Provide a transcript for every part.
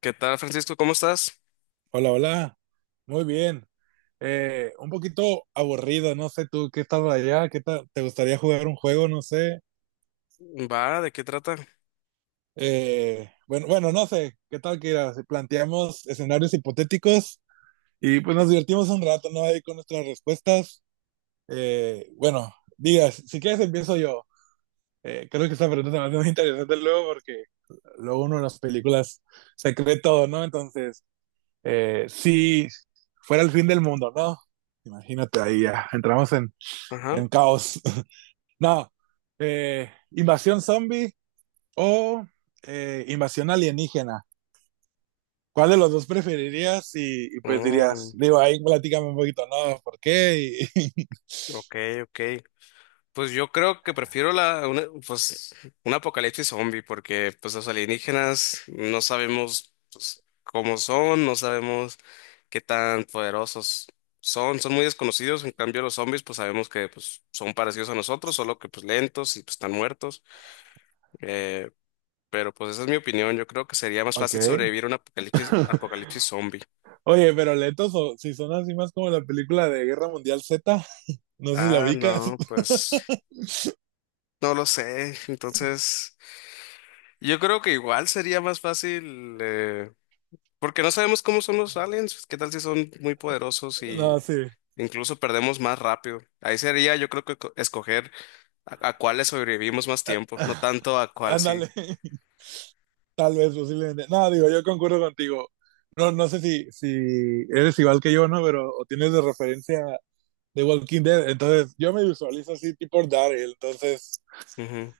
¿Qué tal, Francisco? ¿Cómo estás? Hola, hola. Muy bien. Un poquito aburrido, no sé tú qué estás allá, qué tal, te gustaría jugar un juego, no sé. Va, ¿de qué trata? Bueno, bueno, no sé, qué tal que era, si planteamos escenarios hipotéticos y pues nos divertimos un rato, ¿no? Ahí con nuestras respuestas. Bueno, digas, si quieres empiezo yo. Creo que esta pregunta me hace muy interesante luego porque luego uno en las películas se cree todo, ¿no? Entonces, si fuera el fin del mundo, ¿no? Imagínate ahí, ya entramos en, Ajá. en caos. No, invasión zombie o invasión alienígena. ¿Cuál de los dos preferirías? Y pues dirías, Oh, digo, ahí platícame un poquito, no, ¿por qué? Ok, ok. Pues yo creo que prefiero un apocalipsis zombie, porque pues los alienígenas no sabemos pues, cómo son, no sabemos qué tan poderosos son, son muy desconocidos. En cambio, los zombies, pues sabemos que pues, son parecidos a nosotros, solo que pues lentos y pues están muertos. Eh, pero pues esa es mi opinión. Yo creo que sería más fácil Ok. sobrevivir a un apocalipsis zombie. Oye, pero lentos, o si son así más como la película de Guerra Mundial Z, no sé si la Ah, ubicas. no, pues no lo sé. Entonces, yo creo que igual sería más fácil, porque no sabemos cómo son los aliens. ¿Qué tal si son muy poderosos y No, sí. incluso perdemos más rápido? Ahí sería, yo creo que escoger a cuáles sobrevivimos más tiempo, no tanto a cuál sí. Ándale. Tal vez, posiblemente. No, digo, yo concuerdo contigo. No, no sé si eres igual que yo, ¿no? Pero o tienes de referencia de Walking Dead. Entonces, yo me visualizo así, tipo Daryl. Entonces, Ujú.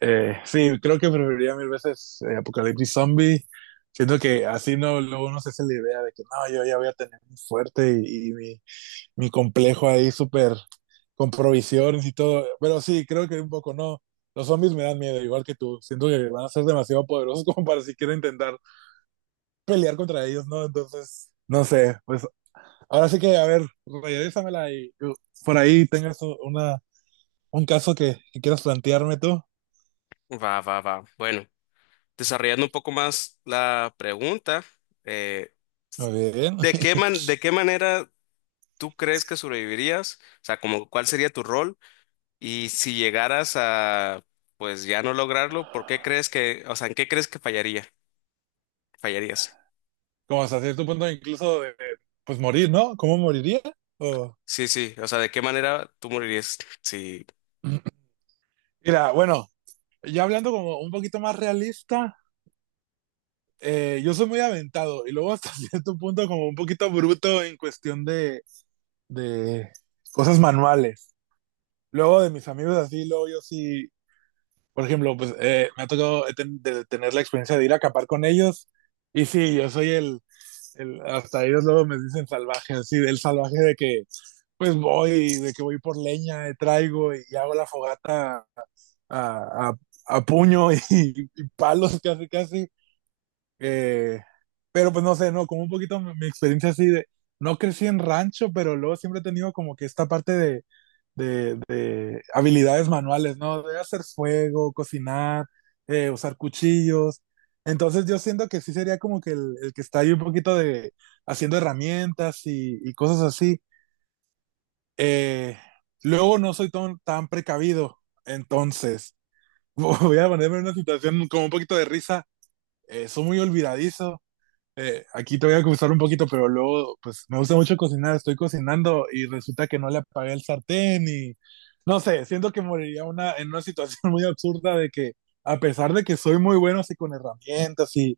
sí, creo que preferiría mil veces Apocalipsis Zombie. Siento que así no, luego no se hace la idea de que no, yo ya voy a tener mi fuerte y mi complejo ahí súper con provisiones y todo. Pero sí, creo que un poco no. Los zombies me dan miedo, igual que tú. Siento que van a ser demasiado poderosos como para siquiera intentar pelear contra ellos, ¿no? Entonces, no sé, pues ahora sí que, a ver, regresamela y por ahí tengas un caso que quieras plantearme tú. Va, va, va. Bueno, desarrollando un poco más la pregunta, eh, Muy bien. ¿De qué manera tú crees que sobrevivirías? O sea, como, ¿cuál sería tu rol? Y si llegaras a, pues ya no lograrlo, ¿por qué crees que, o sea, en qué crees que fallaría? Fallarías. Como hasta cierto punto incluso pues morir, ¿no? ¿Cómo moriría? O... Sí, sí, o sea, ¿de qué manera tú morirías? Sí, Mira, bueno, ya hablando como un poquito más realista, yo soy muy aventado y luego hasta cierto punto como un poquito bruto en cuestión de cosas manuales. Luego de mis amigos así, luego yo sí. Por ejemplo, pues me ha tocado de tener la experiencia de ir a acampar con ellos. Y sí, yo soy hasta ellos luego me dicen salvaje, así, del salvaje de que pues voy, de que voy por leña, traigo y hago la fogata a, a- a puño y palos casi casi. Eh, pero pues no sé, no, como un poquito mi experiencia así de, no crecí en rancho, pero luego siempre he tenido como que esta parte de, de habilidades manuales, ¿no? De hacer fuego, cocinar, usar cuchillos. Entonces yo siento que sí sería como que el que está ahí un poquito de haciendo herramientas y cosas así. Eh, Luego no soy tan precavido, entonces voy a ponerme en una situación como un poquito de risa. Soy muy olvidadizo, aquí te voy a gustar un poquito, pero luego, pues me gusta mucho cocinar, estoy cocinando y resulta que no le apagué el sartén y no sé, siento que moriría en una situación muy absurda de que a pesar de que soy muy bueno así con herramientas y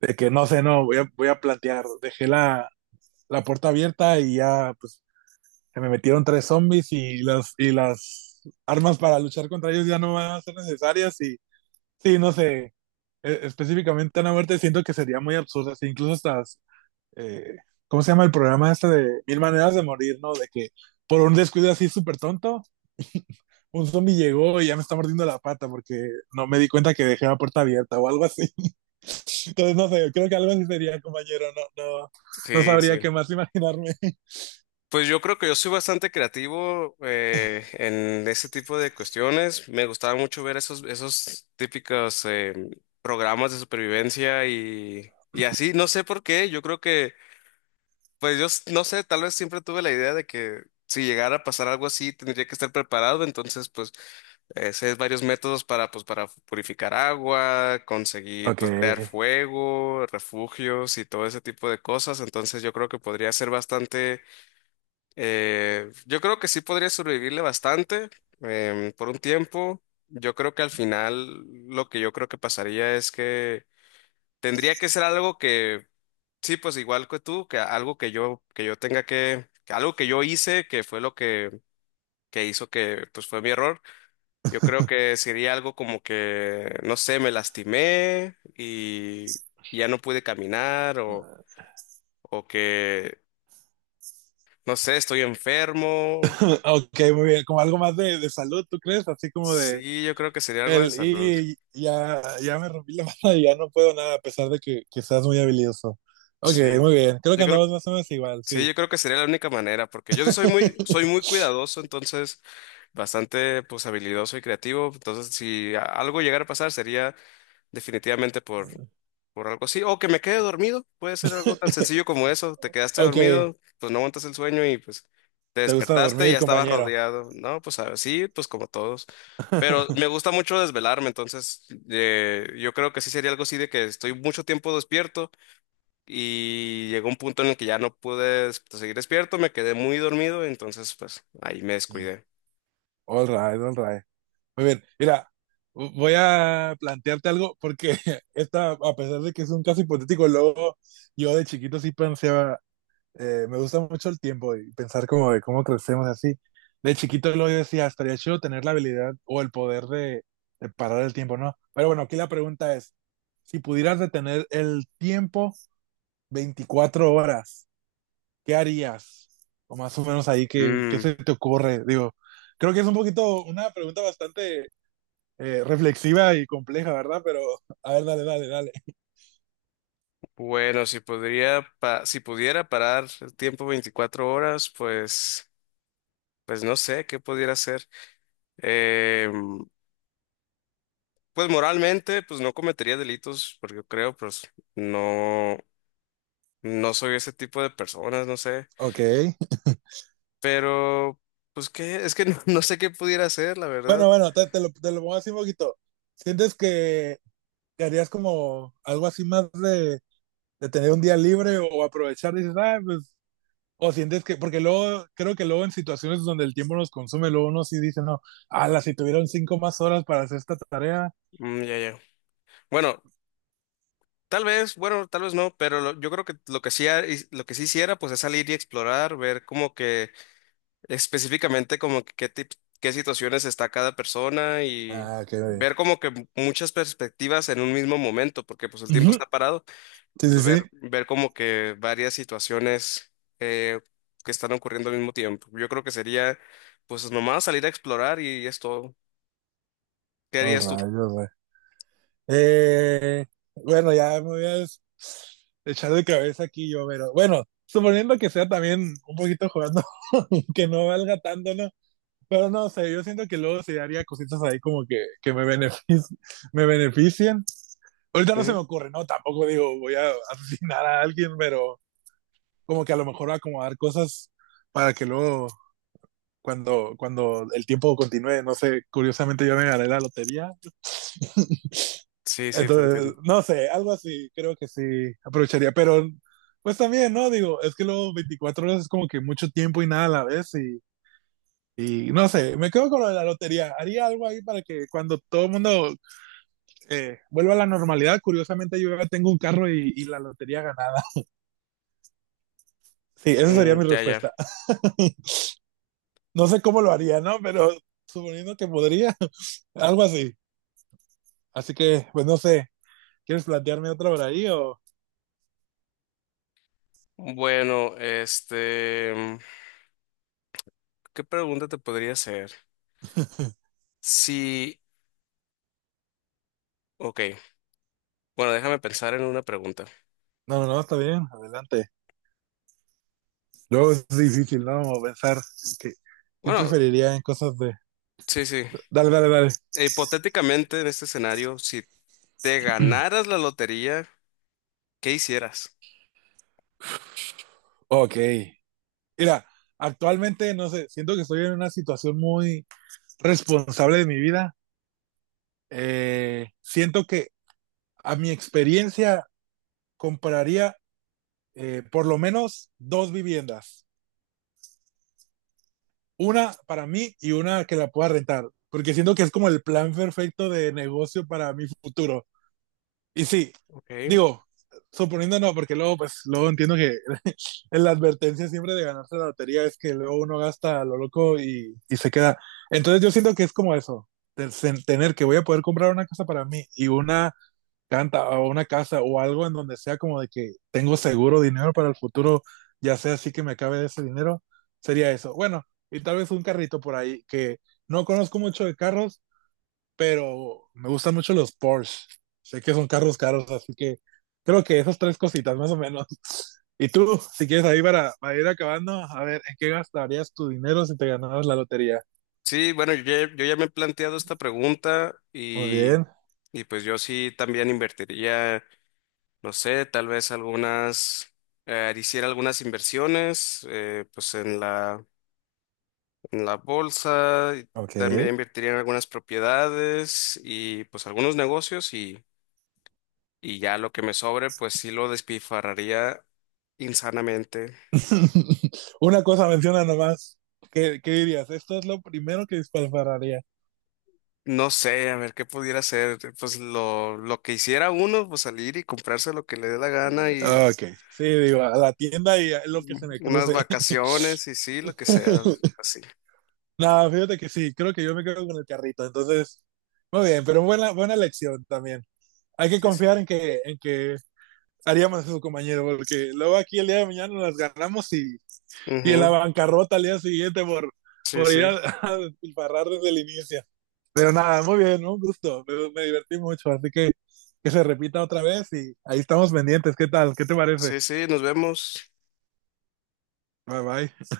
de que no sé, no, voy a plantear, dejé la puerta abierta y ya, pues se me metieron tres zombies y y las armas para luchar contra ellos ya no van a ser necesarias y sí, no sé, específicamente una muerte siento que sería muy absurda, así, incluso hasta eh, ¿cómo se llama el programa este de Mil Maneras de Morir, ¿no? De que por un descuido así súper tonto, un zombie llegó y ya me está mordiendo la pata porque no me di cuenta que dejé la puerta abierta o algo así. Entonces, no sé, creo que algo así sería, compañero, no, no, no sí, sabría sí. qué más imaginarme. Pues yo creo que yo soy bastante creativo en ese tipo de cuestiones. Me gustaba mucho ver esos típicos programas de supervivencia y así. No sé por qué. Yo creo que, pues yo no sé, tal vez siempre tuve la idea de que si llegara a pasar algo así, tendría que estar preparado. Entonces, pues ese es varios métodos para, pues, para purificar agua, conseguir, Ok. pues, crear fuego, refugios y todo ese tipo de cosas. Entonces yo creo que podría ser bastante, yo creo que sí podría sobrevivirle bastante por un tiempo. Yo creo que al final lo que yo creo que pasaría es que tendría que ser algo que, sí, pues igual que tú, que algo que yo tenga que algo que yo hice, que fue lo que hizo que, pues fue mi error. Yo creo que sería algo como que, no sé, me lastimé y ya no pude caminar o que, no sé, estoy enfermo. Ok, muy bien, como algo más de, salud, ¿tú crees? Así como de, Sí, yo creo que sería algo de el, salud. y ya, ya me rompí la mano y ya no puedo nada, a pesar de que seas muy habilidoso. Ok, Sí. muy bien. Creo que Yo creo, andamos más o menos igual, sí, sí. yo creo que sería la única manera, porque yo sí soy muy cuidadoso, entonces bastante pues habilidoso y creativo. Entonces, si a- algo llegara a pasar, sería definitivamente por algo así. O que me quede dormido, puede ser algo tan sencillo como eso. Te quedaste Ok, dormido, pues no aguantas el sueño y pues te te gusta despertaste y dormir, ya estabas compañero. rodeado. No, pues así, pues como todos. Pero me gusta mucho desvelarme, entonces yo creo que sí sería algo así de que estoy mucho tiempo despierto y llegó un punto en el que ya no seguir despierto, me quedé muy dormido, entonces pues ahí me Y, descuidé. All right, all right. Muy bien, mira, voy a plantearte algo porque esta, a pesar de que es un caso hipotético, luego yo de chiquito sí pensaba, me gusta mucho el tiempo y pensar como de cómo crecemos así. De chiquito luego yo decía, estaría chido tener la habilidad o el poder de, parar el tiempo, ¿no? Pero bueno, aquí la pregunta es, si pudieras detener el tiempo 24 horas, ¿qué harías? O más o menos ahí, ¿qué Mm. se te ocurre? Digo, creo que es un poquito una pregunta bastante reflexiva y compleja, ¿verdad? Pero, a ver, dale, dale, dale. Bueno, si pudiera parar el tiempo 24 horas, pues, pues no sé qué pudiera hacer. Eh, pues moralmente, pues no cometería delitos, porque yo creo, pues no, no soy ese tipo de personas, no sé. Ok. Pero, pues qué, es que no, no sé qué pudiera hacer, la verdad. Bueno, bueno, te lo pongo así un poquito. ¿Sientes que, harías como algo así más de tener un día libre o aprovechar? Dices, ah, pues, o sientes que, porque luego, creo que luego en situaciones donde el tiempo nos consume, luego uno sí dice, no, ala, si tuvieron cinco más horas para hacer esta tarea. Mm, ya, ya. Bueno, bueno, tal vez no, pero yo creo que lo que sí, lo que sí hiciera, pues es salir y explorar, ver como que específicamente como que qué situaciones está cada persona y Ah, qué bien. ver como que muchas perspectivas en un mismo momento, porque pues el tiempo Ujú, está parado y sí, sí, pues ver, sí. ver como que varias situaciones eh, que están ocurriendo al mismo tiempo. Yo creo que sería pues nomás salir a explorar y es todo. ¿Qué Oh, harías tú? rayos, güey. Eh, bueno, ya me voy a echar de cabeza aquí yo, pero bueno, suponiendo que sea también un poquito jugando, que no valga tanto, ¿no? Pero no sé, yo siento que luego se haría cositas ahí como que me beneficien, me beneficien. Ahorita no se Ujú. me ocurre, ¿no? Tampoco digo voy a asesinar a alguien, pero como que a lo mejor acomodar cosas para que luego, cuando el tiempo continúe, no sé, curiosamente yo me gané la lotería. Sí, sí, te Entonces, entiendo. no sé, algo así, creo que sí aprovecharía, pero pues también, ¿no? Digo, es que luego 24 horas es como que mucho tiempo y nada a la vez y no sé, me quedo con lo de la lotería. Haría algo ahí para que cuando todo el mundo vuelva a la normalidad, curiosamente yo ya tengo un carro y la lotería ganada. Sí, esa sería Mm, mi ya, ya. respuesta. No sé cómo lo haría, ¿no? Pero suponiendo que podría, algo así. Así que, pues no sé, ¿quieres plantearme otra por ahí o...? Bueno, este, mm, ¿qué pregunta te podría hacer? Sí, ok. Bueno, déjame pensar en una pregunta. No, no, está bien, adelante. Luego es difícil, ¿no? Como pensar que, qué Bueno, preferiría en cosas de... sí, sí. Dale, dale, dale. E hipotéticamente, en este escenario, si te ganaras la lotería, ¿qué hicieras? Ok. Mira, actualmente, no sé, siento que estoy en una situación muy responsable de mi vida. Siento que a mi experiencia compraría por lo menos dos viviendas. Una para mí y una que la pueda rentar. Porque siento que es como el plan perfecto de negocio para mi futuro. Y sí, Ok. digo, suponiendo no, porque luego, pues, luego entiendo que la advertencia siempre de ganarse la lotería es que luego uno gasta a lo loco y se queda. Entonces yo siento que es como eso, el tener que voy a poder comprar una casa para mí y una canta o una casa o algo en donde sea como de que tengo seguro dinero para el futuro, ya sea así que me cabe ese dinero, sería eso. Bueno, y tal vez un carrito por ahí que no conozco mucho de carros, pero me gustan mucho los Porsche. Sé que son carros caros, así que creo que esas tres cositas más o menos. Y tú, si quieres ahí para ir acabando, a ver, ¿en qué gastarías tu dinero si te ganabas la lotería? Sí, bueno, yo ya me he planteado esta pregunta Muy bien, y pues yo sí también invertiría, no sé, tal vez algunas, hiciera algunas inversiones, pues en la bolsa, y ok. también invertiría en algunas propiedades y pues algunos negocios y ya lo que me sobre, pues sí lo despifarraría insanamente. Una cosa menciona nomás. ¿Qué dirías? Esto es lo primero que dispararía. No sé, a ver qué pudiera hacer. Pues lo que hiciera uno, pues salir y comprarse lo que le dé la gana y Ok, sí, digo, a la tienda y a lo que mm, se me unas cruce. vacaciones y sí, lo que sea, así. No fíjate que sí, creo que yo me quedo con el carrito, entonces, muy bien, pero buena, buena elección también. Hay que Sí, sí. confiar en que haríamos eso, compañero, porque luego aquí el día de mañana nos las ganamos y en la Ujú, bancarrota al día siguiente por, sí, por sí. ir a, a despilfarrar desde el inicio. Pero nada, muy bien, ¿no? Un gusto, me divertí mucho, así que se repita otra vez y ahí estamos pendientes. ¿Qué tal? ¿Qué te parece? Sí, sí, nos vemos. Bye bye.